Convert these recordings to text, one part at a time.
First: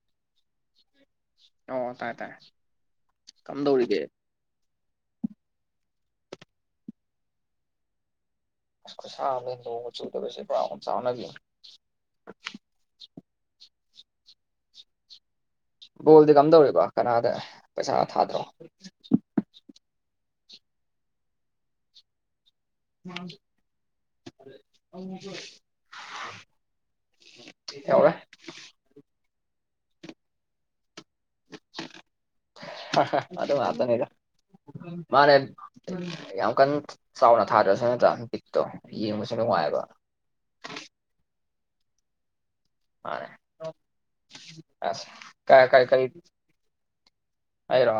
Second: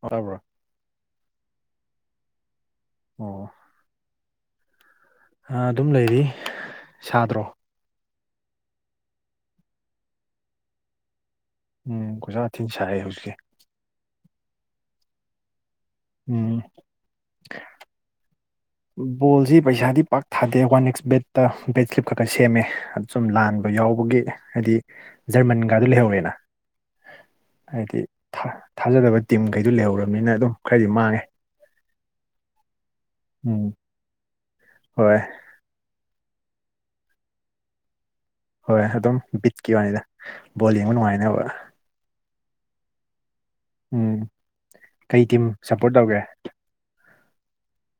ꯇꯥꯕꯔꯣ ꯑꯣ ꯇꯥꯏꯌꯦ ꯇꯥꯏꯌꯦ ꯑꯣ ꯀꯝꯗꯧꯔꯤꯒꯦ ꯑꯗꯨꯝ ꯂꯩꯔꯤ ꯁꯥꯗ꯭ꯔꯣ ꯑꯁ ꯈꯨꯁꯥ ꯑꯃꯅꯦ ꯅꯣꯡꯒ ꯆꯨꯗꯕꯁꯤꯗ ꯄꯨꯔ ꯑꯣꯝꯆꯥꯛꯅꯕꯤꯅꯦ ꯎꯝ ꯈꯨꯖꯥ ꯊꯤꯅ ꯁꯥꯏꯌꯦ ꯍꯧꯖꯤꯛꯁꯦ ꯕꯣꯜꯗꯤ ꯎꯝ ꯀꯝꯗꯧꯔꯤꯀꯣ ꯀꯅꯥꯗ ꯄꯩꯁꯥ ꯊꯥꯗ꯭ꯔꯣ ꯕꯣꯜꯁꯤ ꯄꯩꯁꯥꯗꯤ ꯄꯥꯛ ꯊꯥꯗꯦ ꯋꯥꯟ ꯑꯦꯛꯁ ꯕꯦꯠꯇ ꯕꯦꯠ ꯀꯞ ꯈꯀ ꯁꯦꯝꯃꯦ ꯁꯨꯝ ꯂꯥꯟꯕ ꯌꯥꯎꯕꯒꯤ ꯍꯥꯏꯗꯤ ꯖꯔꯃꯟꯒꯗꯣ ꯂꯩꯍꯧꯔꯦꯅ ꯍꯥꯏꯗꯤ ꯂꯩꯍꯧꯔꯦ ꯊꯥꯖꯗꯕ ꯇꯤꯝꯈꯩꯗꯨ ꯂꯩꯍꯧꯔꯕꯅꯤꯅ ꯑꯗꯨꯝ ꯈꯔꯗꯤ ꯃꯥꯡꯉꯦ ꯑ ꯑꯗꯨ ꯎꯝ ꯉꯥꯛꯇꯅꯤꯗ ꯍꯣꯏ ꯃꯥꯅꯦ ꯌꯥꯝ ꯀꯟꯅ ꯆꯥꯎꯅ ꯊꯥꯗꯔꯁꯨ ꯅꯠꯇꯔꯥ ꯍꯣꯏ ꯑꯗꯨꯝ ꯕꯤꯠꯀꯤ ꯋꯥꯅꯤꯗ ꯕꯣꯜ ꯌꯦꯡꯕ ꯅꯨꯡꯉꯥꯏꯅꯕ ꯃꯥ ꯎꯝ ꯑꯁꯦ ꯀꯩ ꯇꯤꯝ ꯀ ꯀꯥ [inaudible] ꯏ ꯁꯞꯄꯣꯔꯠ ꯀꯔꯤ ꯇꯧꯒꯦ ꯑꯩꯔꯣ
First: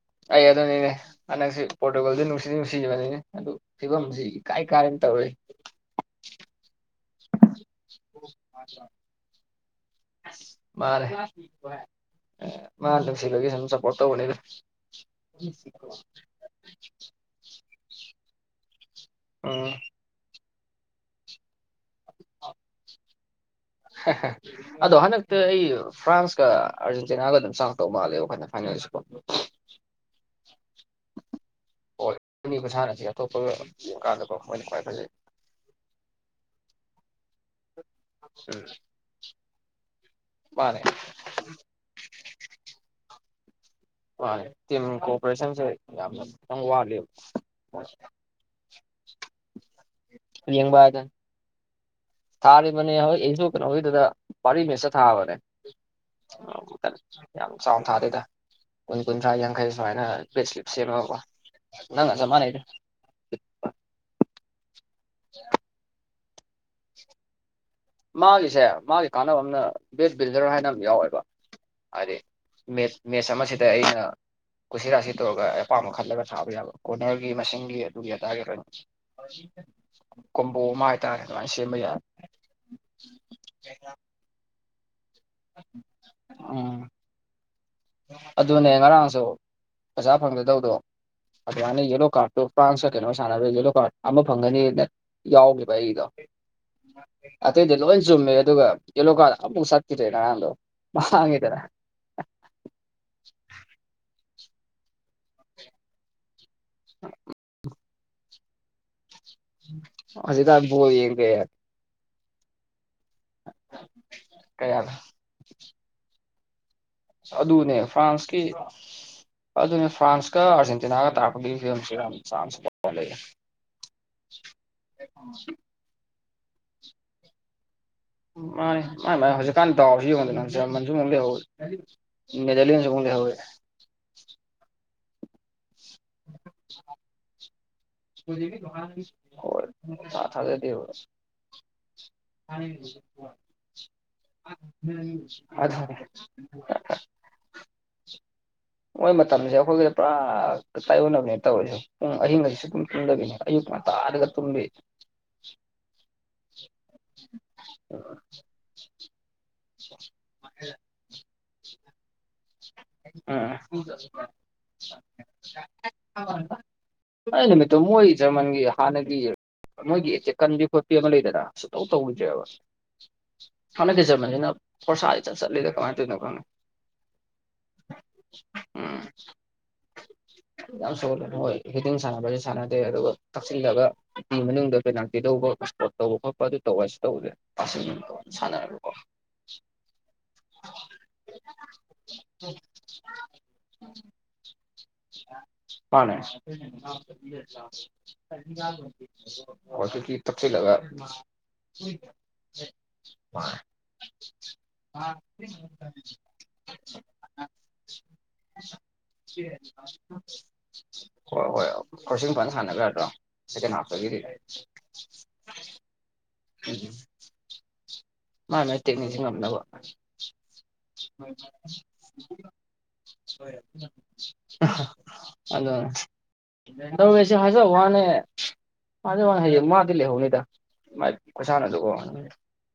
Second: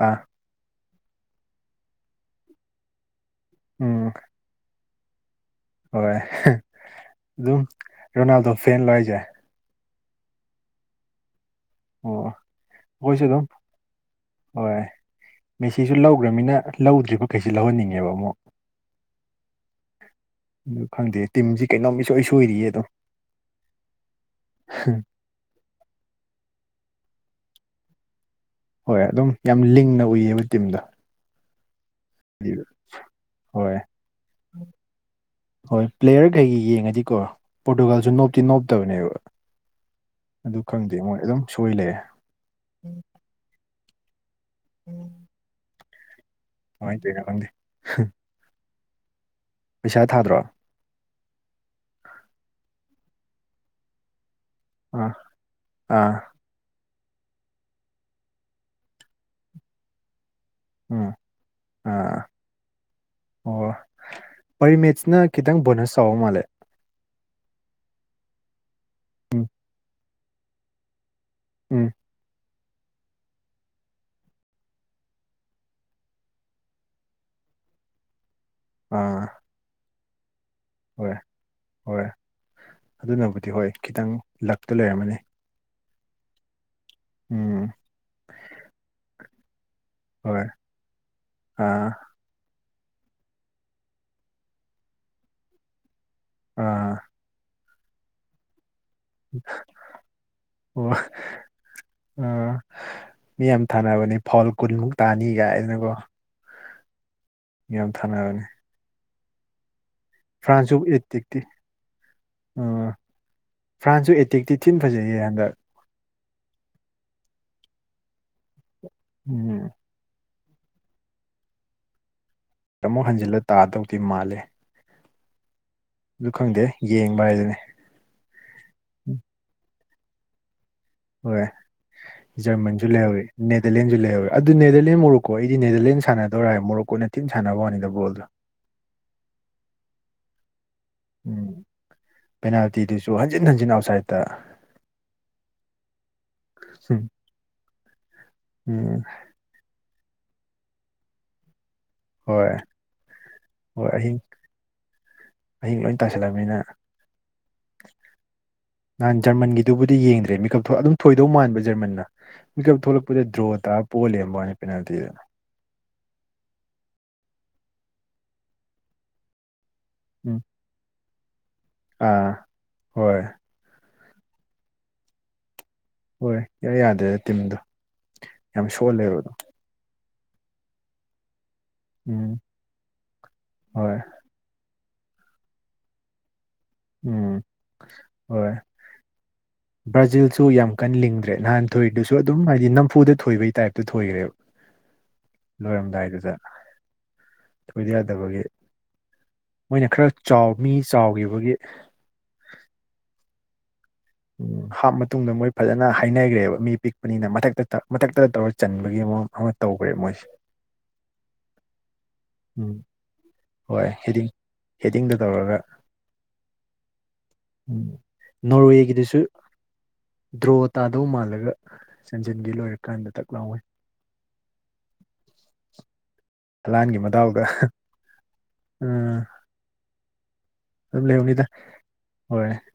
ꯑꯥ ꯑꯩ ꯑꯗꯨꯅꯤꯅꯦ ꯍꯟꯗꯛꯁꯤ ꯄꯣꯔꯇꯨꯒꯜꯗꯨ ꯅꯨꯡꯗꯤ ꯅꯨꯡꯁꯤꯕꯅꯤꯅꯦ ꯑꯗꯨ ꯎꯝ ꯐꯤꯕꯝꯁꯤ ꯀꯥꯏ ꯀꯅꯦ ꯇꯧꯦ [inaudible] ꯍꯣꯏ ꯑꯗꯨꯝ ꯔꯣꯅꯥꯜꯗꯣ ꯐꯦꯟ ꯂꯣ ꯍꯥꯢꯁꯦ ꯃꯥꯅꯦ ꯑꯣ ꯃꯥ ꯑꯩꯈꯣꯏꯁꯨ ꯑꯗꯨꯝ ꯅꯨꯡꯁꯤꯕꯒꯤ ꯁꯨꯝ ꯁꯞꯄꯣꯔꯠ ꯇꯧꯕꯅꯦꯗ ꯍꯣꯏ ꯃꯦꯁꯤꯁꯨ ꯂꯧꯈ꯭ꯔꯃꯤꯅ ꯂꯧꯗ꯭ꯔꯤꯕꯈꯩꯁꯤ ꯂꯧꯍꯟꯅꯤꯡꯉꯦꯕ ꯑꯃꯨꯛ ꯑꯝ ꯑꯗꯨ ꯈꯪꯗꯦ ꯇꯤꯝꯁꯤ ꯀꯩꯅꯣꯝ ꯃꯤꯁꯣꯏ ꯁꯣꯏꯔꯤꯌꯦ ꯑꯗꯨꯝ ꯑꯗꯣ ꯍꯟꯗꯛꯇꯗꯤ ꯐ꯭ꯔꯥꯟꯁꯀ ꯑꯥꯔꯖꯦꯟꯇꯤꯅꯥꯒ ꯑꯗꯨꯝ ꯆꯥꯡꯉꯥꯛꯇꯧ ꯃꯥꯜꯂꯦꯕ ꯍꯟꯗꯛ ꯍꯣꯏ ꯑꯗꯨꯝ ꯌꯥꯝ ꯂꯤꯡꯅ ꯎꯏꯌꯦꯕ ꯇꯤꯝꯗꯣ ꯍꯣꯏ ꯃꯤꯅꯤ ꯍꯥꯏꯗꯤ- ꯃ ꯁꯥꯟꯅꯁꯤ [inaudible] ꯍꯣꯏ ꯑꯇꯣꯞꯄꯥꯟꯗ ꯈ ꯐꯖꯩ ꯍꯣꯏ ꯄ꯭ꯂꯦꯌꯔ ꯀꯩꯒꯤ ꯌꯦꯡꯉꯗꯤꯀꯣ ꯄꯣꯔꯇꯨꯒꯜ ꯁ ꯅꯣꯞꯇꯤ ꯎꯝ ꯅꯣꯞꯇꯕꯅꯦꯕ ꯑꯗꯨ ꯃꯥꯅꯦ ꯈꯪꯗꯦ ꯃꯣꯏ ꯑꯗꯨꯝ ꯁꯣꯏ ꯂꯩꯔꯦ ꯃꯥꯅꯦ ꯇꯤꯝ ꯀꯣꯑꯣꯄꯔꯦꯁꯟꯁꯦ ꯌꯥꯝꯅ ꯀꯃꯥꯏꯅ ꯋꯥꯠꯂꯤꯕ ꯇꯧꯔꯤꯅꯣ ꯈꯪꯗꯦ [unintelligible] ꯄꯩꯁꯥ ꯊꯥꯗ꯭ꯔꯣ ꯌꯦꯡꯕ ꯍꯥꯏꯗꯨꯅꯤ ꯊꯥꯔꯤꯕꯅꯤ ꯍꯣꯢ ꯑꯩꯁꯨ ꯀꯩꯅꯣ ꯒꯤꯗꯨꯗ ꯄꯔꯤꯃꯦꯁꯇ ꯑꯥ ꯊꯥꯕꯅꯦ ꯑꯥ ꯌꯥꯝ ꯆꯥꯎꯅ ꯊꯥꯗꯦꯗ ꯀꯨꯟ ꯀꯨꯟꯊ꯭ꯔꯥ ꯌꯥꯡꯈꯩ ꯁꯨꯃꯥꯏꯅ ꯄꯦꯁ ꯁꯦꯝꯃꯒ ꯎꯝ ꯀꯣ ꯅꯪꯒ ꯑꯥ ꯆꯥꯞ ꯃꯥꯟꯅꯩ ꯑꯣ ꯄꯔꯤꯃꯦꯠꯁꯤꯅ ꯈꯤꯇꯪ ꯕꯣꯅꯁ ꯆꯥꯎꯕ ꯃꯥꯜꯂꯦ ꯃꯥꯒꯤꯁꯦ ꯃꯥꯒꯤ ꯀꯥꯟꯅꯕ ꯑ ꯎꯝ ꯑꯃꯅ ꯕꯦꯠ ꯕꯤꯜꯗꯔ ꯍꯥꯏꯅ ꯑꯃ ꯌꯥꯎꯋꯦꯕ ꯎꯝ ꯍꯥꯏꯗꯤ ꯃꯦꯠꯁ ꯑꯃꯁꯤꯗ ꯑꯩꯅ ꯀꯨꯁꯤ ꯔꯥꯁꯤ ꯇꯧꯔꯒ ꯑꯄꯥꯝꯕ ꯈꯜꯂꯒ ꯊꯥꯕ ꯌꯥꯕ ꯀ ꯀꯣꯔꯅꯔꯒꯤ ꯃꯁꯤꯡꯒꯤ ꯑꯗꯨꯒꯤ ꯑꯗꯥꯒꯤ ꯑꯥ ꯀꯣꯝꯕꯣ ꯑꯃ ꯍꯣꯏ ꯍꯥꯏꯇꯥꯔꯦ ꯑꯗꯨꯃꯥꯏꯅ ꯁꯦꯝꯕ ꯌꯥꯏ ꯍꯣꯏ ꯑꯗꯨꯅꯕꯨꯗꯤ ꯍꯣꯏ ꯈꯤꯇꯪ ꯂꯛꯇ ꯂꯩꯔꯝꯃꯅꯤ ꯎꯝ ꯎꯝ ꯑꯗꯨꯅꯦ ꯉꯔꯥꯡꯁꯨ ꯄꯩꯁꯥ ꯍꯣꯏ ꯐꯪꯒꯗꯧꯗꯣ ꯑꯥ ꯑꯗꯨꯃꯥꯏꯅ ꯌꯦꯂꯣ ꯀꯥꯔꯠꯇꯣ ꯄ꯭ꯔꯥꯟꯁꯀ ꯀꯩꯅꯣ ꯁꯥꯟꯅꯕꯩ ꯌꯦꯂꯣ ꯀꯥꯔꯠ ꯑꯃ ꯐꯪꯒꯅꯤꯅ ꯌꯥꯎꯈꯤꯕ ꯑꯩꯗꯣ ꯑꯥ ꯑꯇꯩꯗꯤ ꯂꯣꯏ ꯆꯨꯝꯃꯦ ꯑꯗꯨꯒ ꯌꯦꯂꯣ ꯀꯥꯔꯗ ꯑꯃꯐꯨꯛ ꯁꯠꯈꯤꯗ꯭ꯔꯦ ꯉꯔꯡꯗꯣ ꯑꯣ ꯃꯥꯡꯉꯦꯗꯅ ꯑꯥ ꯃꯤ ꯌꯥꯝ ꯊꯥꯅꯕꯅꯦ ꯐꯣꯜ ꯀꯨꯟꯃꯨꯛ ꯇꯥꯅꯤꯒꯥꯏꯗꯅꯀꯣ [unintelligible] ꯌꯥꯝ ꯊꯥꯅꯔꯒꯦ ꯍꯧꯖꯤꯛꯀꯥꯟ ꯕꯣꯜ ꯌꯦꯡ ꯗꯦ ꯑꯣ ꯐ꯭ꯔꯥꯟꯁꯨ ꯑꯦꯇꯦꯛꯇꯤ ꯊꯤ ꯀꯌꯥ ꯐꯖꯩꯌꯦ ꯍꯟꯗꯛ ꯑꯗꯨꯅꯦ ꯐ꯭ꯔꯥꯟꯁꯀꯤ ꯎꯝ ꯑꯗꯨꯅꯦ ꯐ꯭ꯔꯥꯟꯁꯀꯤ ꯀꯔ ꯑꯔꯖꯦꯟ ꯇꯤꯅꯥꯒ ꯇꯥꯛꯄꯒꯤ ꯐꯤꯕꯝꯁꯦ ꯌꯥꯝ ꯆꯥꯟ ꯑꯃꯨꯛ ꯍꯟꯖꯤꯜꯂ ꯇꯥꯗꯧꯗꯤ ꯃꯥꯜꯂꯦ [inaudible] ꯑꯗꯨ ꯈꯪꯗꯦ ꯌꯦꯡꯕ ꯍꯥꯏꯗꯨꯅꯦ ꯃꯥꯅꯦ ꯃꯥꯢ ꯃꯥꯢ ꯍꯧꯖꯤꯛꯀꯥꯟ ꯗꯥꯎꯁꯨ ꯌꯦꯡꯉꯣꯗꯅ ꯖꯔꯃꯟꯁꯨ ꯑꯃꯨꯛ ꯂꯩꯍꯧꯋꯦ ꯍꯣꯏ ꯖꯔꯃꯟꯁꯨ ꯅꯦꯗꯔꯂꯦꯟꯁꯨ ꯃꯩꯛ ꯂꯩꯍꯧꯔꯤ ꯂꯩꯍꯧꯋꯦ ꯅꯦꯗꯔꯂꯦꯟꯁꯨ ꯂꯩꯍꯔꯦ ꯑꯗꯨ ꯅꯦꯗꯔꯂꯦꯟ ꯃꯣꯔꯣꯛꯀꯣ ꯑꯩꯗꯤ ꯅꯦꯗꯔꯂꯦꯟ ꯁꯥꯟꯅꯗꯧꯔꯦ ꯃꯣꯔꯣꯛ ꯀꯣꯅ ꯊꯤꯟ ꯁꯥꯟꯅꯕꯅꯤꯗ ꯕꯣꯜꯗꯣ [unintelligible] ꯍꯣꯏ ꯁꯨꯡꯊꯥ ꯊꯖꯗꯦꯕ ꯄꯦꯅꯥꯜꯇꯤꯗꯨꯁꯨ ꯍꯟꯖꯤꯟ ꯍꯟꯖꯤꯟ ꯑꯥꯎꯠꯁꯥꯏꯠꯇ ꯎꯝ [unintelligible] ꯎꯝ ꯃꯣꯏ ꯃꯇꯝꯁꯦ ꯑꯩꯈꯣꯏꯒ ꯄꯨꯔꯥ ꯇꯥꯏꯌꯣꯟꯅꯕꯅꯦ ꯇꯧꯔꯤꯁꯨ ꯎꯝ ꯑꯍꯤꯡ ꯍꯣꯏ ꯒꯁꯦ ꯁꯨꯡꯇꯨꯝ ꯇꯨꯝꯗꯕꯤꯅꯦ ꯑꯌꯨꯛ ꯍꯣꯏ ꯑꯍꯤꯡ ꯉꯟꯇꯥꯗꯒ ꯇꯨꯝꯕꯤ ꯑꯍꯤꯡ ꯂꯣꯏ ꯇꯁꯤꯜꯂꯕꯅꯤꯅ [unintelligible] ꯅꯍꯥꯟ ꯖꯔꯃꯟꯒꯤꯗꯨꯕꯨꯗꯤ ꯌꯦꯡꯗ꯭ꯔꯦ ꯃꯤꯀꯞ ꯑꯗꯨꯝ ꯊꯣꯏꯗꯧ ꯃꯥꯟꯕ ꯖꯔꯃꯟꯅ ꯄꯤꯛꯀꯞ ꯊꯣꯛꯂꯛꯄꯗ ꯗ꯭ꯔꯣ ꯎꯝ ꯇꯔꯥ ꯄꯣ ꯂꯩꯔꯕꯝꯕꯋꯅꯦ ꯄꯦꯅꯥꯜꯇꯤꯗꯨꯗ ꯑꯩ ꯅꯨꯃꯤꯠꯇꯣ ꯃꯣꯏ ꯖꯔꯃꯟꯒꯤ ꯍꯥꯟꯅꯒꯤ ꯃꯣꯏꯒꯤ ꯎꯝ ꯆꯦꯛꯀꯟꯕꯤ ꯈꯣꯠꯄꯤ ꯑꯃ ꯂꯩꯗꯅ ꯁꯨꯇꯧ ꯑꯥ ꯇꯧꯗ꯭ꯔꯦꯕ ꯍꯣꯏ ꯍꯥꯟꯗꯛ ꯇꯥ ꯖꯔꯃꯟꯁꯤꯅ ꯐꯣꯔꯁꯥ ꯏꯆꯠ ꯆꯠꯂꯦꯗꯥ ꯀꯃꯥꯏ ꯍꯣꯏ ꯏꯌꯥ ꯌꯥꯗꯦꯗ ꯇꯤꯝꯗꯣ ꯌꯥꯝ ꯎꯝ ꯁꯣꯜꯂꯦꯕ ꯌꯥꯝ ꯁꯣꯜꯂꯦ ꯍꯣꯏ ꯍꯤꯇꯤꯡ ꯎꯝ ꯁꯥꯟꯅꯕꯁ ꯁꯥꯟꯅꯗꯦ ꯑꯗꯨꯒ ꯀꯛꯆꯤꯜꯂꯒ ꯍꯣꯏ ꯐꯤ ꯃꯅꯨꯡꯗ ꯄꯦꯅꯥꯜꯇꯤ ꯂꯧꯕ ꯏꯁꯄꯣꯔꯠ ꯇꯧꯕ ꯈꯣꯄ ꯑꯗꯨ ꯇꯧꯕꯁꯨ ꯇꯧꯕꯗꯦ ꯎꯝ ꯑꯨꯝ ꯍꯣꯏ ꯁꯥꯟꯅꯔꯒꯀꯣ ꯕ꯭ꯔꯥꯖꯤꯜꯁꯨ ꯌꯥꯝ ꯀꯟꯅ ꯂꯤꯡꯗ꯭ꯔꯦ ꯅꯍꯥꯟ ꯊꯣꯏꯗꯨꯁꯨ ꯑꯗꯨꯝ ꯍꯥꯏꯗꯤ ꯅꯝꯐꯨꯗ ꯊꯣꯏꯕꯩ ꯇꯥꯏꯞꯇ ꯊꯣꯏꯈ꯭ꯔꯦꯕ ꯄꯅꯦ ꯂꯣꯏꯔꯝꯗꯥꯏꯗꯨꯗ ꯊꯣꯏꯗ ꯌꯥꯗꯕꯒꯤ ꯃꯣꯏꯅ ꯈꯔ ꯆꯥꯎ ꯃꯤ ꯆꯥꯎꯈꯤꯕꯒꯤ [unintelligible] ꯍꯥꯞ ꯃꯇꯨꯡꯗ ꯃꯣꯏ ꯐꯖꯅ ꯍꯥꯏꯅꯈ꯭ꯔꯦꯕ ꯃꯤ ꯄꯤꯛꯄꯅꯤꯅ ꯃꯊꯛꯇ ꯃꯊꯛꯇ ꯇꯧꯔ ꯆꯟꯕꯒꯤ ꯃꯑꯣꯡ ꯑꯃ ꯇꯧꯈ꯭ꯔꯦ ꯃꯣꯏꯁꯦ ꯍꯣꯏ ꯍꯣꯏ ꯀꯆ ꯐꯅ ꯎꯝ ꯁꯥꯟꯅꯖꯔꯦ ꯍꯣꯏ ꯍꯦꯗꯤꯡ ꯍꯦꯗꯤꯡꯗꯣ ꯇꯧꯔꯒ ꯎꯝ ꯅꯣꯔꯋꯦꯒꯤꯗꯨꯁꯨ ꯉꯝꯅꯕ ꯗ꯭ꯔꯣ ꯇꯥꯗꯧ ꯃꯥꯜꯂꯒ ꯆꯟꯖꯟꯒꯤ ꯂꯣꯏꯔꯀꯥꯟꯗ ꯇꯛ ꯂꯥꯎꯋꯦ [unintelligible] ꯍꯂꯥꯟꯒꯤ ꯅꯣꯔꯋꯦꯁꯦ ꯃꯗꯥꯎꯗ ꯍꯥꯏꯖ ꯋꯥꯅꯦ ꯍꯥꯖ ꯋꯅꯦ ꯃꯗꯤ ꯂꯩꯍꯧꯅꯤꯗ ꯃꯥꯏ ꯈꯨꯨꯁꯥꯅꯗꯨꯀꯣ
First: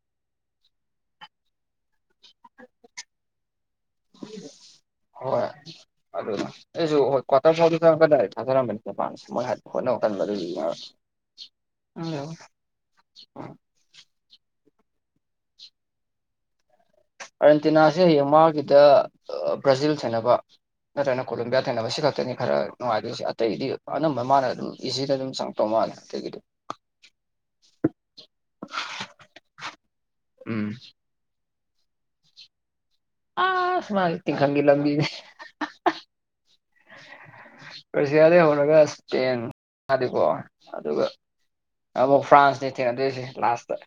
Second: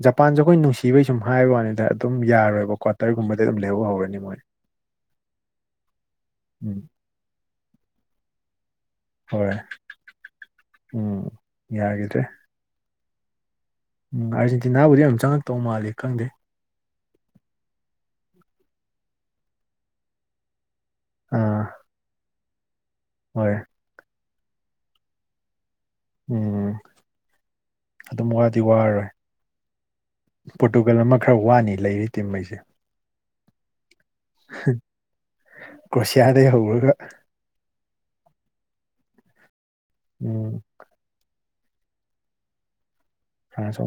ꯖꯄꯥꯟꯁꯦ ꯑꯩꯈꯣꯏ ꯅꯨꯡꯁꯤꯕꯩ ꯁꯨꯝ ꯍꯥꯏꯕ ꯋꯥꯅꯤꯗ ꯑꯗꯨꯝ ꯌꯥꯔꯣꯏꯕ ꯀ꯭ꯋꯥꯇꯔꯒꯨꯝꯕꯗꯤ ꯑꯗꯨꯝ ꯂꯩꯍꯧ ꯍꯧꯔꯅꯤ ꯃꯣꯏꯗꯤ ꯍꯣꯏ ꯑꯗꯨꯅ ꯑꯩꯁꯨ ꯍꯣꯏ ꯀ꯭ꯋꯥꯇꯔ ꯐꯥꯎꯗ ꯀꯗꯥꯏ ꯊꯥꯖꯔꯝꯕꯅꯤ ꯍꯣꯏ ꯃꯖꯥꯟꯦꯣꯏ ꯍꯣꯠ [unintelligible] ꯌꯥꯒꯤꯗ꯭ꯔꯦ ꯑꯣ ꯎꯝ ꯑꯥꯔꯖꯦꯟꯇꯤꯅꯥꯕꯨꯗꯤ ꯌꯥꯝ ꯆꯪꯉꯛꯇꯧ ꯃꯥꯜꯜꯂꯤꯦ ꯈꯪꯗꯦ ꯑꯥꯔꯖꯦꯟꯇꯤꯅꯥꯁꯦ ꯍꯌꯦꯡ ꯃꯥꯒꯤꯗ ꯕ꯭ꯔꯥꯖꯤꯜ ꯁꯦꯅꯕ ꯅꯠꯇ꯭ꯔꯅ ꯀꯣꯂꯣꯕꯤꯌꯥ ꯑꯥ ꯊꯦꯡꯅꯕꯁꯤ ꯈꯛꯇꯅꯤ ꯈꯔ ꯅꯨꯡꯉꯥꯏꯗꯣꯏꯦ ꯍꯣꯏ ꯑꯇꯩꯗꯤ ꯑ ꯑꯗꯨꯝꯕ ꯃꯥꯅ ꯑꯗꯨꯝ ꯏꯁꯤꯗ ꯑꯗꯨꯝ ꯆꯪꯉꯛꯇꯧ ꯃꯥꯜꯂꯦ ꯑꯇꯩꯒꯤꯗꯤ ꯎꯝ ꯑꯗꯨꯝ ꯋꯥꯗꯤ ꯋꯥꯔꯔꯣꯏ ꯎꯝ ꯄꯣꯔꯇꯨꯒꯜ ꯑꯃ ꯈꯔ ꯋꯥꯅꯤ ꯂꯩꯔꯤ ꯇꯤꯝꯈꯩꯁꯦ ꯑ ꯁ ꯃꯥꯒꯤ ꯈꯪꯤ ꯂꯝꯕꯤ ꯀ꯭ꯔꯣꯁꯤꯌꯥꯗꯩ ꯍꯧꯔꯒ ꯔꯁꯤꯌꯥꯗꯩ ꯍꯧꯔꯒ ꯏꯁꯄꯦꯟ ꯊꯥꯗꯀꯣ ꯎꯝ ꯑꯗꯨꯒ ꯑꯃꯕꯨ ꯐ꯭ꯔꯥꯟꯁꯇ ꯊꯦꯡꯅꯗꯣꯏꯁꯦ ꯂꯥꯁꯇ ꯐ꯭ꯔꯥꯟꯁ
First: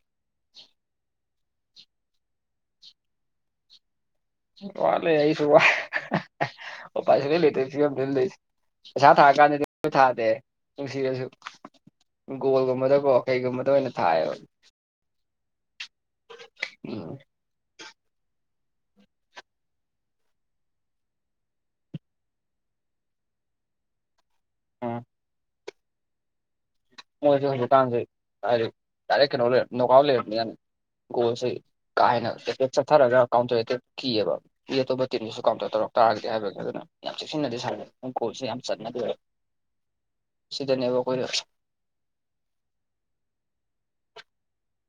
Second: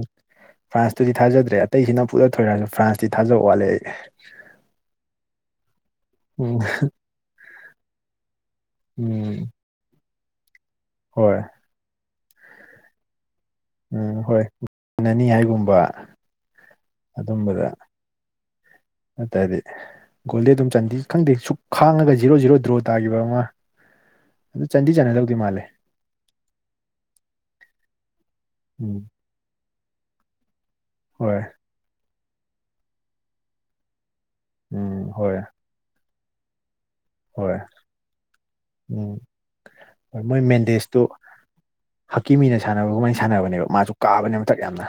ꯐ꯭ꯔꯥꯟꯁꯇꯨꯗꯤ ꯊꯥꯖꯗ꯭ꯔꯦ ꯑꯇꯩꯁꯤꯅ ꯄꯨꯠꯂ ꯊꯣꯏꯔꯁꯨ ꯐ꯭ꯔꯥꯟꯁꯇꯤ ꯊꯥꯖꯕ ꯋꯥꯠꯂꯦ ꯑꯩ ꯋꯥ ꯂꯩ ꯑꯁꯨ ꯋꯥ ꯎꯝ ꯑꯣ ꯄ ꯂ ꯂꯩꯦꯇ ꯁꯤ ꯑ ꯅ ꯂꯩꯁ ꯄꯩꯁꯥ ꯊꯥꯔ ꯎꯝ ꯀꯥꯟꯗꯗꯤ ꯊꯥꯗꯦ ꯅꯨꯡꯁꯤꯔꯁꯨ ꯍꯣꯏ ꯒꯣꯜꯒꯨꯝꯕꯗꯕꯀꯣ ꯀꯩꯒꯨꯝꯕꯗ ꯑꯣꯏꯅ ꯎꯝ ꯊꯥꯏꯌꯦꯕ ꯍꯣꯏ ꯑꯅꯤ ꯍꯥꯏꯒꯨꯝꯕ ꯎꯝ ꯑꯗꯨꯝꯕꯗ ꯃꯗꯤ ꯒꯣꯜꯗꯗꯤ ꯑꯗꯨꯝ ꯆꯟꯗꯤ ꯈꯪꯗꯦ ꯁꯨꯛ ꯈꯥꯡꯉꯒ ꯖꯤꯔꯣ ꯖꯤꯔꯣ ꯗ꯭ꯔꯣ ꯇꯥꯈꯤꯕ ꯑꯃ ꯑꯗꯨ ꯆꯥꯟꯗꯤ ꯆꯥꯟꯅꯗꯧꯗꯤꯤ ꯃꯥꯜꯂꯦ ꯃꯣꯏꯦ ꯍꯧꯖꯤꯛꯀꯥꯟꯁꯦ ꯔ ꯎꯝ ꯗꯥꯏꯔꯦꯛ ꯀꯩꯅꯣ ꯂꯩ ꯅꯣꯀ ꯂꯩꯔꯝꯅꯤꯅ ꯍꯣꯏ ꯣꯁ ꯀꯥ ꯍꯦꯅ ꯇꯦꯀꯦꯠ ꯆꯠꯊꯔꯒ ꯀꯥꯎꯟꯇꯔꯗ ꯀꯤꯑꯕ ꯏ ꯎꯝ ꯑꯇꯣꯞꯄ ꯍꯣꯏ ꯇꯤꯝꯗꯨꯁꯨ ꯀꯥꯎꯟꯇꯔ ꯇꯧꯔꯛꯄ ꯇꯥ ꯀꯦ ꯍꯥꯏꯕꯦ ꯑꯗꯨꯅ ꯌꯥꯝ ꯍꯣꯏ ꯆꯦꯛꯁꯤꯟꯅꯗꯤꯦ ꯁꯥꯔꯔꯦ ꯎꯪꯀꯣꯜꯁꯦ ꯌꯥꯝ ꯆꯠꯅꯗꯦ ꯎꯝ ꯁꯤꯗꯅꯦꯕ ꯑꯩꯈꯣꯏꯗ ꯍꯛꯀꯤ ꯃꯤꯅ ꯁꯥꯟꯅꯕꯒꯨꯝꯕꯥꯏꯅ ꯁꯥꯟꯅꯕꯅꯦꯕ ꯃꯥꯁꯨ ꯀꯥꯕꯅꯦ ꯃꯊꯛ ꯌꯥꯝꯅ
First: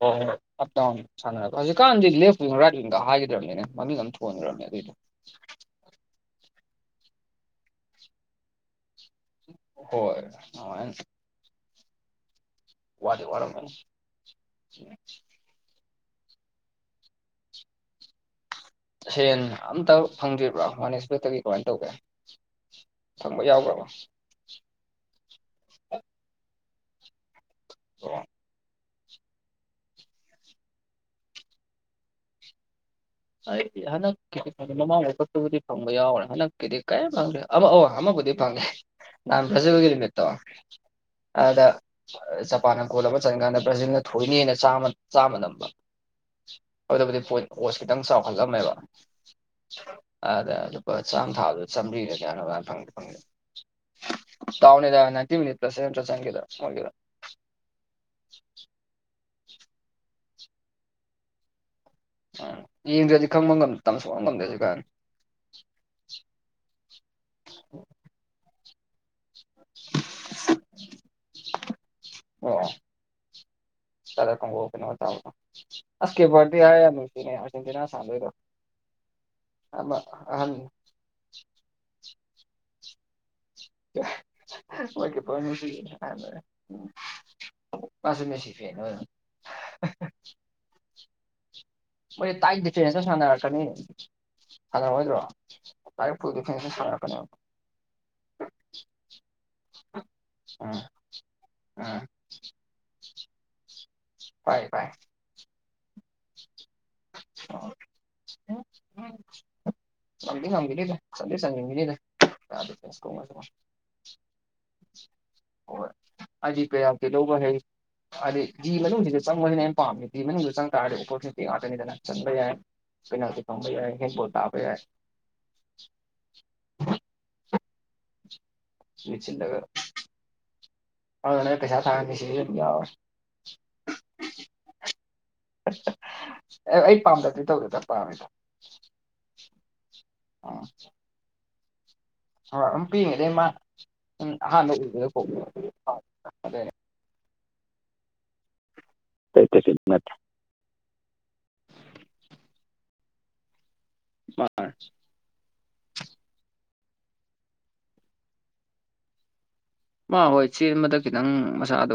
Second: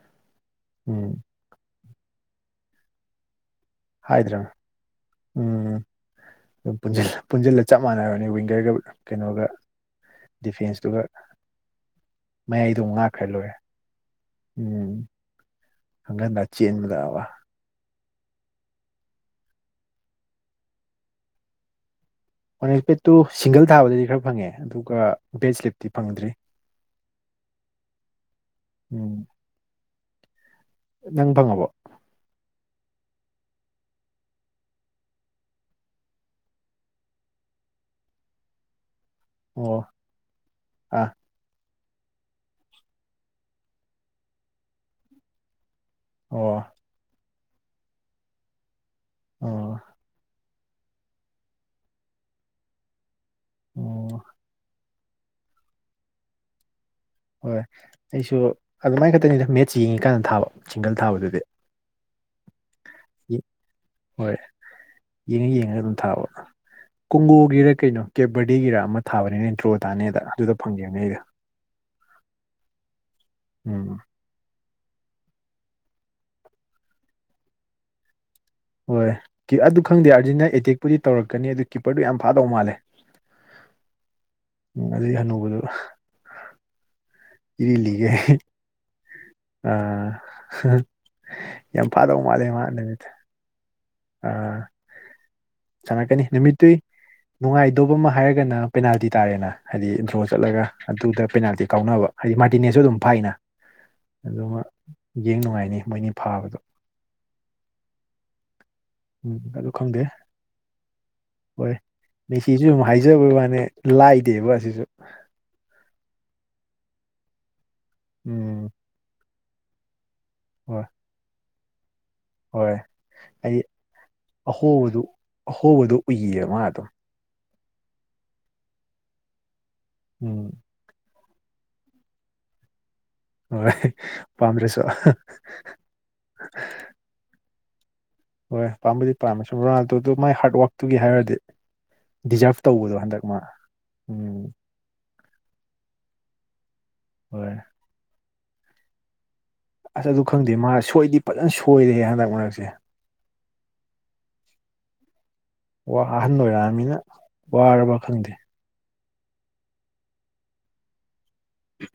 ꯑꯣ ꯍꯣ ꯑꯞ ꯗꯥꯎꯟ ꯎꯝ ꯁꯥꯟꯅꯔ ꯍꯧꯖꯤꯛꯀꯥꯟꯗꯤ ꯂꯦꯐ ꯤꯡ ꯔꯥꯏꯠ ꯋꯤꯡꯒ ꯍꯥꯏꯈꯤꯗ꯭ꯔꯕꯅꯤꯅꯦ ꯃꯃꯤ ꯅꯝ ꯍꯥꯏꯗ꯭ꯔꯥ ꯇꯣꯉꯔꯃꯦ ꯑ ꯎꯝ ꯄꯨꯟꯁꯤꯜꯂ ꯆꯞ ꯃꯥꯟꯅꯔꯅꯤ ꯋꯤꯡꯒꯔꯒ ꯀꯩꯅꯣꯒ ꯍꯣꯏ ꯑꯗꯨꯃꯥꯏꯅ ꯗꯤꯐꯦꯟꯁꯇꯨꯒ ꯃꯌꯥꯏꯗꯣꯨꯛ ꯋꯥꯗꯤ ꯉꯥꯛꯈ꯭ꯔ ꯂꯣꯏꯔꯦ ꯋꯥꯔꯝꯒꯅꯤ ꯎꯝ ꯍꯪꯒꯟꯗ ꯆꯦꯟꯂꯛꯑꯕ ꯁꯦꯟ ꯑꯝꯇ ꯐꯪꯗ꯭ꯔꯤꯕ꯭ꯔꯥ ꯋꯥꯅꯦꯁꯄꯦꯛꯇꯒꯤ ꯀꯃꯥꯏꯅ ꯇꯧꯒꯦ ꯑꯣꯅꯦꯜ ꯄꯦꯗꯠꯇꯨ ꯐꯪꯕ ꯁꯤꯡꯒꯜ ꯌꯥꯎꯈ꯭ꯔꯕ ꯊꯥꯕꯗꯗꯤ ꯈꯔ ꯐꯪꯉꯦ ꯑꯗꯨꯒ ꯕꯦꯗ ꯁ꯭ꯂꯤꯞꯇꯤ ꯐꯪꯗ꯭ꯔꯤ ꯑꯣ ꯎꯝ ꯅꯪ ꯐꯪꯉꯕꯣ ꯑꯩꯗꯤ ꯍꯟꯗꯛꯀꯤꯗꯤ ꯐꯪꯗꯦ ꯃꯃꯥꯡ ꯄꯣꯠꯇꯨꯕꯨꯗꯤ ꯐꯪꯕ ꯌꯥꯎꯔ꯭ꯔꯦ ꯍꯟꯗꯛꯀꯤꯗꯤ ꯀꯔꯤꯝ ꯐꯪꯗ꯭ꯔꯦ ꯑꯃꯛ ꯑ ꯑꯃꯕꯨꯗꯤ ꯐꯪꯉꯦ ꯅꯍꯥꯟ ꯑꯣ ꯐꯖꯕꯦꯜꯒꯤ ꯅꯨꯃꯤꯠꯇꯣ ꯑꯥ ꯑꯗ ꯖꯄꯥꯟꯅ ꯀꯣꯜ ꯑꯃ ꯆꯪꯀꯥꯟꯗ ꯕ꯭ꯔꯥꯖꯤꯜꯅ ꯊꯣꯏꯅꯦꯅ ꯆꯥꯝꯃ ꯅꯝꯕ ꯑꯣ ꯑꯗꯨꯕꯨꯗꯤ ꯄꯣꯠ ꯑꯣꯁ ꯈꯤꯇꯪ ꯆꯥꯎꯈꯠꯂꯝꯃꯦꯕ ꯑꯣ ꯑꯗ ꯑꯗꯨ ꯍ ꯆꯥꯝ ꯊꯥꯕꯗ ꯆꯥꯝꯔꯤꯒ ꯀ ꯐꯪꯦ ꯐꯪꯦ ꯑꯣ ꯇꯥꯎꯅꯤꯗ ꯅꯥꯏꯟꯇꯤ ꯃꯤꯅꯤ ꯔꯁꯦꯟ ꯆꯪꯗ ꯍꯒꯗ ꯍꯣꯏ ꯑꯩꯁꯨ ꯑꯗꯨꯃꯥꯏꯅ ꯈꯛꯇꯅꯤꯗ ꯃꯦꯠꯁ ꯌꯦꯡꯉꯤꯀꯥꯟꯗ ꯊꯥꯕ ꯁꯤꯡꯒꯜ ꯊꯥꯕꯗꯨꯗꯤ ꯎ ꯌꯦꯡꯗ꯭ꯔꯗꯤ ꯌꯦ- ꯈꯪꯕ ꯉꯝ ꯁꯣꯛꯕ ꯍꯣꯏ ꯉꯝꯗ꯭ꯔꯁꯨ ꯀꯥꯏ ꯌꯦꯡꯉ ꯌꯦꯡꯉꯒ ꯑꯗꯨꯝ ꯊꯥꯕ ꯀꯣꯡꯒꯣꯒꯤꯔ ꯀꯩꯅꯣ ꯀꯦꯕꯔꯗꯤꯒꯤꯔ ꯑꯃ ꯊꯥꯕꯅꯤꯅꯦ ꯇ꯭ꯔꯣ ꯇꯥꯅꯦꯗ ꯑꯗꯨꯗ ꯐꯪꯒꯦꯕꯅꯦ ꯑꯩꯣ ꯑꯣ ꯎꯝ ꯆꯔꯦꯗ ꯑꯁ ꯀꯦꯕꯔꯗꯤ ꯍꯥꯏ ꯅꯨꯡꯁꯤꯅꯦꯅ ꯁꯥꯟꯗꯣꯏꯗꯣ ꯍꯣꯏ ꯑꯗꯨ ꯈꯪꯗꯦ ꯑꯥꯔꯖꯤꯟꯇ ꯑꯦꯇꯦꯛꯄꯨꯗꯤ ꯇꯧꯔꯛꯀꯅꯤ ꯑꯗꯨ ꯀꯤꯄꯔꯗꯨ ꯌꯥꯝ ꯐꯥꯗꯧ ꯃꯥꯜꯂꯦ ꯎꯝ ꯑꯗꯨꯗꯒꯤ ꯑꯅꯧꯕꯗꯨ ꯐꯦ ꯎꯝ ꯏꯔꯤꯂꯤꯒꯦ ꯑ ꯌꯥꯝ ꯐꯥꯗꯧ ꯃꯣꯏꯗꯤ ꯃꯥꯂꯦ ꯇꯥꯏ ꯃꯥꯗꯃꯤ ꯍꯜꯂꯛꯑꯣꯏꯗ꯭ꯔꯣ ꯆꯥꯟ ꯀꯅꯤ ꯅꯨꯃꯤꯠꯇꯨꯏ ꯅꯨꯡꯉꯥꯏꯗꯕ ꯑꯃ ꯍꯥꯏꯔꯒꯅ ꯄꯦꯅꯥꯜꯇꯤ ꯇꯥꯔꯦꯅ ꯍꯥꯏꯗꯤ ꯏꯟꯗ꯭ꯔꯣ ꯆꯠꯂꯒ ꯎꯝ ꯑꯗꯨꯗ ꯄꯦꯅꯥꯜꯇꯤ ꯎꯝ ꯀꯥꯎꯅꯕ ꯍꯥꯏꯗꯤ ꯃꯥꯇꯤꯅꯦꯁꯨ ꯑꯗꯨꯝ ꯐꯥꯏꯅ ꯑꯗꯨꯃ ꯄꯥꯏ ꯄꯥꯏ ꯌꯦꯡ ꯅꯨꯡꯉꯥꯏꯅꯤ ꯃꯣꯏꯅꯤ ꯐꯥꯕꯗꯣ ꯎꯝ ꯑꯗꯨ ꯈꯪꯗꯦ ꯃꯪꯗꯤ ꯅꯪꯒꯗꯤꯗ ꯍꯣꯏ ꯉꯁꯤꯁꯨ ꯁꯨꯝ ꯍꯥꯏꯖꯕꯩ ꯋꯥꯅꯦ ꯂꯥꯏꯗꯦꯕ ꯑꯁꯤꯁꯨ ꯍꯣꯏ ꯍꯥꯏꯗꯤ ꯀꯌꯥꯝ ꯀꯩꯗꯧꯕ ꯍꯩ ꯍꯥꯏꯗꯤ ꯎꯝ ꯖꯤ ꯃꯅꯨꯡꯁꯤꯗ ꯆꯪꯕꯅꯦ ꯍꯣꯏ ꯄꯥꯝꯃꯤꯁꯦ ꯀꯥꯅꯤꯗꯅ ꯆꯟꯕ ꯌꯥꯏ ꯍꯣꯏ ꯄꯦꯅꯥꯜꯇꯤ ꯐꯪꯕ ꯌꯥꯏ ꯍꯦꯟ ꯄꯣꯠ ꯇꯥꯕ ꯌꯥꯏ ꯑꯍꯣꯕꯗꯨꯣ ꯎꯏꯌꯦ ꯃꯥ ꯑꯗꯨꯝ ꯁ꯭ꯋꯆ ꯀꯔ ꯎꯝ ꯑꯣꯅ ꯄꯩꯁꯥ ꯊꯁꯤ ꯍꯣꯏ ꯄꯥꯝꯗ꯭ꯔꯦꯁꯨ ꯑꯦ ꯑꯩ ꯄꯥꯝꯗꯗꯤꯗꯤ ꯇꯧꯗꯇ ꯄꯥꯝꯃꯦꯗꯣ ꯍꯣꯏ ꯄꯥꯝꯕꯗꯤ ꯄꯥꯝꯃꯦ ꯁꯨꯝ ꯔꯣꯅꯥꯜꯗꯣ ꯑꯗꯨꯣ ꯃꯥꯏ ꯍꯥꯔꯗ ꯎꯝ ꯋꯥꯔꯥꯛꯛꯇꯨꯒꯤ ꯍꯥꯏꯔꯗꯤ ꯗꯤꯖꯥꯔꯞ ꯍꯣꯏ ꯑꯗꯨꯝ ꯇꯧꯕꯗꯣ ꯄꯤꯉ ꯍꯟꯗꯛ ꯑꯗꯩ ꯃꯥ ꯎꯝ ꯑꯍꯥꯟꯕ ꯎꯗ ꯑꯗꯨ ꯍꯣꯏ ꯑꯁ ꯅꯠꯇ꯭ꯔꯥ ꯑꯗꯨ ꯈꯪꯗꯦ ꯃꯥ ꯁꯣꯏꯗꯤ ꯐꯖꯅ ꯁꯣꯏꯔꯦ ꯍꯟꯗꯛ ꯃꯔꯛꯁꯦ ꯃꯥꯔ ꯋꯥ ꯑꯍꯟ ꯑꯣꯏꯔꯛꯑꯅꯤꯅ ꯋꯥꯔꯕ ꯈꯪꯗꯦ ꯃꯥ ꯍꯣꯏ ꯆꯦ ꯃꯊꯛ ꯈꯤꯇꯪ ꯃꯁꯥꯗꯣ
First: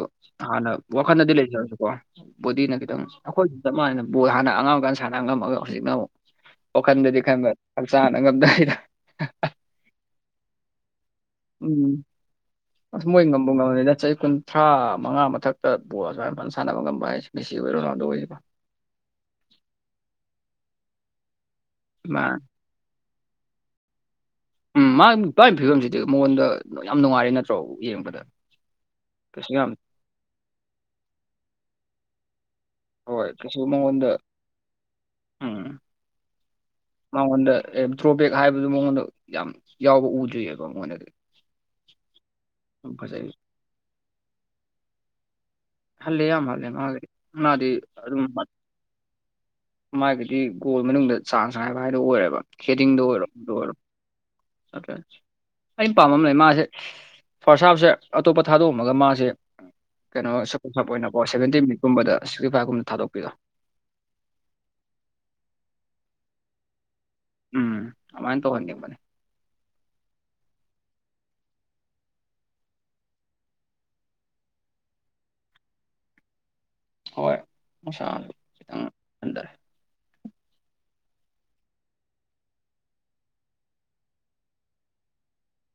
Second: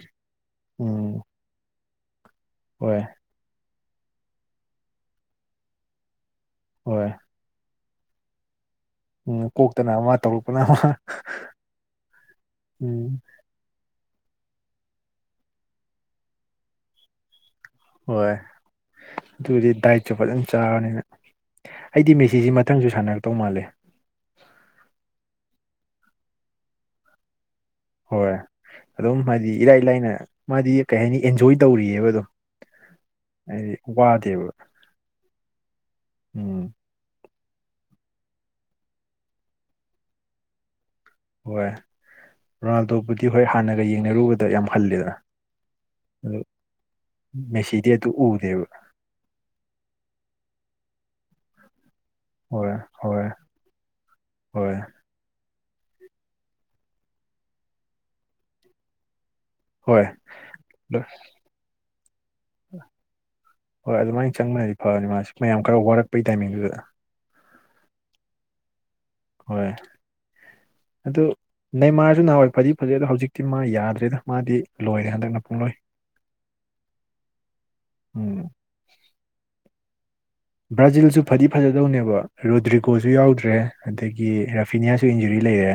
ꯍꯥꯟꯅ ꯎꯝ ꯋꯥꯈꯜꯗꯗꯤ ꯂꯩꯖꯔꯁꯨꯀꯣ ꯕꯣꯗꯤꯅ ꯍꯣꯏ ꯈꯤꯇꯪ ꯑꯩꯈꯣꯏꯁꯨ ꯆꯞ ꯃꯥꯟꯅ ꯕꯣ ꯍꯥꯟꯅꯉꯥꯡꯀꯥꯟ ꯁꯥꯟꯅ ꯉꯝꯃꯒ ꯍꯧꯖꯤꯛꯅ ꯑꯃꯨꯛ ꯑꯣ ꯍꯣꯏ ꯈꯟꯗꯗꯤ ꯈꯟꯕ ꯍꯛ ꯆꯥꯅ ꯉꯝꯗꯥꯏꯗ ꯎꯝ ꯀꯣꯛꯇꯅ ꯑꯃ ꯇꯧꯔꯛꯄꯅ ꯑꯃ ꯎꯝ ꯑ ꯎꯝ ꯃꯍꯤ ꯉꯝ ꯉꯝꯝꯕꯅꯤꯅ ꯆꯍꯤ ꯀꯨꯟꯊ꯭ꯔꯥ ꯃꯉꯥ ꯃꯊꯛꯇ ꯕꯣꯜ ꯑꯗꯨꯁꯨꯃꯅ ꯁꯥꯟꯅꯕ ꯉꯝꯕ ꯍꯥꯏꯁꯦ ꯃꯤꯁꯤ ꯑꯣꯏꯔ ꯍꯣꯏ ꯑꯗꯨꯗꯤ ꯗꯥꯏꯠꯁꯨ ꯐꯖꯅ ꯆꯥꯔꯅꯤꯅ ꯑꯩꯗꯤ ꯃꯥ ꯃꯦꯁꯤꯁꯤ ꯈꯤꯇꯪ ꯖꯨ ꯁꯥꯟꯅꯔꯛꯇꯧ ꯃꯥꯂꯦ ꯎꯝ ꯃꯥ ꯄꯥꯏꯕ ꯐꯤꯕꯝꯁꯤꯗꯤ ꯃꯉꯣꯟꯗ ꯌꯥꯝ ꯅꯨꯡꯉꯥꯏꯔꯦ ꯅꯠꯇ꯭ꯔꯦ ꯁꯣ ꯌꯦꯉꯣ ꯍꯣꯏ ꯑꯗꯨꯝ ꯍꯥꯏꯗꯤ ꯏꯔꯥꯏ ꯂꯥꯏꯅ ꯃꯥꯗꯤ ꯀꯩ ꯍꯥꯏꯅꯤ ꯑꯦꯟꯖꯣꯏ ꯇꯧꯔꯤꯑꯕ ꯑꯗꯨꯝ ꯍꯣꯏ ꯀꯩꯁꯨ ꯍꯥꯏꯗꯤ ꯃꯉꯣꯟꯗ ꯋꯥꯗꯦꯕ ꯎꯝ ꯎꯝ ꯃꯉꯣꯟꯗ ꯗ꯭ꯔꯣꯕꯦꯛ ꯍꯥꯏꯕꯗꯨ ꯃꯉꯣꯟꯗ ꯌꯥꯝ ꯌꯥꯎꯕ ꯎꯗ꯭ꯔꯤꯑꯕ ꯃꯉꯣꯟꯗꯗꯤ ꯍꯣꯏ ꯌꯥꯝ ꯐꯖꯩ ꯔꯣꯅꯥꯜꯗꯣꯕꯨꯗꯤ ꯍꯣꯏ ꯍꯥꯟꯅꯒ ꯌꯦꯡꯅꯔꯨꯕꯗ ꯌꯥꯝ ꯍꯜꯂꯦꯗ ꯍꯜꯂꯦ ꯑ ꯌꯥꯝ ꯍꯜꯂꯦ ꯃꯥꯒꯤꯗꯤ ꯃꯥꯗꯤ ꯃꯦꯁꯤꯗꯤ ꯑꯗꯨ ꯑꯗꯨꯝ ꯎꯗꯦꯕ ꯃꯥꯒꯤꯗꯤ ꯒꯣꯜ ꯃꯅꯨꯡꯗ ꯆꯥꯟꯁ ꯍꯥꯏꯕ ꯍꯥꯏꯗꯣ ꯑꯣꯏꯔꯦꯕ ꯍꯣꯏ ꯍꯦꯗꯤꯡꯗ ꯍꯣꯏ ꯑꯣꯏꯔꯣꯗ ꯑꯣꯏꯔꯣ ꯍꯣꯏ ꯀ ꯑꯩꯅ ꯄꯥꯝꯃꯝ ꯂꯩ ꯃꯥꯁꯦ ꯐꯥꯔꯁ ꯍꯥꯞꯁꯦ ꯑꯇꯣꯞꯄ ꯊꯥꯗꯣꯛꯑꯝꯃꯒ ꯃꯥꯁꯦ ꯍꯣꯏ ꯀꯩꯅꯣ ꯁꯨꯄꯔ ꯁꯞ ꯑꯣꯏꯅꯀꯣ ꯁꯚꯦꯟꯇꯤ ꯃꯤꯅꯤꯠꯀꯨꯝꯕꯗ ꯁꯤꯛꯁꯇꯤ ꯐꯥꯏꯚꯀꯨꯝꯕ ꯊꯥꯗꯣꯛꯄꯤꯔꯣ ꯍꯣꯏ ꯑꯗꯨꯃꯥꯏꯅ ꯆꯪꯕꯅꯗꯤ ꯐꯅꯤ ꯃꯥ ꯃꯌꯥꯝ ꯈꯔ ꯋꯥꯔꯛꯄꯒꯤ ꯇꯥꯏꯃꯤꯡꯗꯨꯗ ꯎꯝ ꯑꯗꯨꯃꯥꯏꯅ ꯇꯧꯍꯟꯅꯤꯡꯕꯅꯦ ꯍꯣꯏ ꯑꯗꯨ ꯅ ꯃꯥꯁꯨ ꯅꯍꯥꯟꯋꯥꯏ ꯐꯗꯤ ꯐꯖꯩ ꯑꯗꯣ ꯍꯧꯖꯤꯛꯇꯤ ꯃꯥ ꯌꯥꯗ꯭ꯔꯦꯗ ꯃꯥꯗꯤ ꯂꯣꯏꯔꯦ ꯍꯟꯗꯛꯅ ꯄꯨꯡꯂꯣꯏ [inaudible] ꯍꯣꯏ ꯃꯁꯥ ꯎꯝ ꯕ꯭ꯔꯥꯖꯤꯜꯁꯨ ꯐꯗꯤ ꯐꯖꯗꯧꯅꯦꯕ ꯔꯣꯗ꯭ꯔꯤꯒꯣꯁꯨ ꯌꯥꯎꯗ꯭ꯔꯦ ꯑꯗꯒꯤ ꯔꯥꯐꯤꯅꯤꯌꯥꯁꯨ ꯏꯟꯖꯨꯔꯤ ꯂꯩꯔꯦ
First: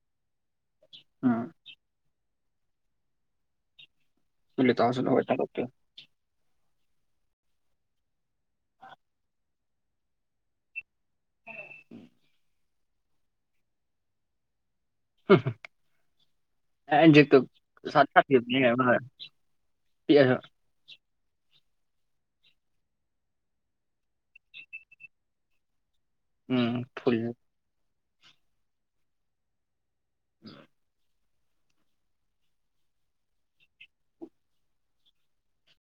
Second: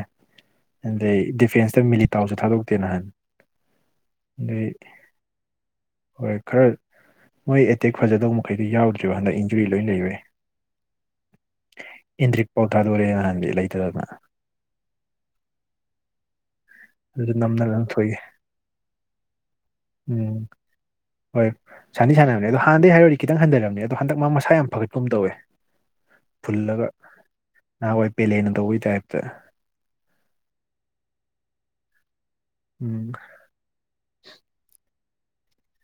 ꯑꯗꯩ ꯎꯝ ꯗꯤꯐꯦꯟꯁꯇ ꯃꯤꯂꯤꯇꯥꯎꯁꯨ ꯊꯥꯗꯣꯛꯇꯦ ꯅꯍꯟ ꯇꯦ ꯍꯣꯏ ꯈꯔ ꯃꯣꯏ ꯑꯦꯇꯦꯛ ꯐꯖꯗꯧꯕ ꯃꯈꯩꯗꯤ ꯌꯥꯎꯗ꯭ꯔꯤꯕ ꯍꯟꯗꯛ ꯏꯟꯖꯨꯔꯤ ꯂꯣꯏ ꯂꯩꯔꯦ ꯏꯟꯗ꯭ꯔꯤꯛ ꯄꯥꯎ ꯊꯥꯗꯣꯔꯦ ꯅꯍꯥꯟꯗꯤ ꯂꯩꯇꯗꯅ ꯍ ꯑꯗꯨ ꯑꯦꯛꯇ ꯅꯝꯗꯅ ꯁꯥ ꯂꯪꯊꯣꯛꯏ ꯁꯥ ꯎꯝ ꯍꯣꯏ ꯁꯥꯟꯅ ꯁꯥꯟꯅꯕꯅꯤ ꯑꯗꯣ ꯍꯥꯟꯅꯩ ꯍꯥꯏꯔꯨꯔꯗꯤ ꯈꯤꯇ ꯍꯟꯊꯔꯔꯕꯅꯤ ꯑꯗꯣ ꯍꯟꯗꯛ ꯃꯥ ꯃꯁꯥ ꯌꯥꯝ ꯐꯒꯠꯄꯨꯝ ꯇꯧꯋꯦ ꯎꯝ ꯐꯨꯜꯂꯒ ꯐꯨꯜ ꯅꯍꯥꯟꯋꯥꯏ ꯄꯦꯂꯦꯅ ꯇꯧꯕꯒꯤ ꯇꯥꯏꯞꯇ ꯎꯝ ꯎꯝ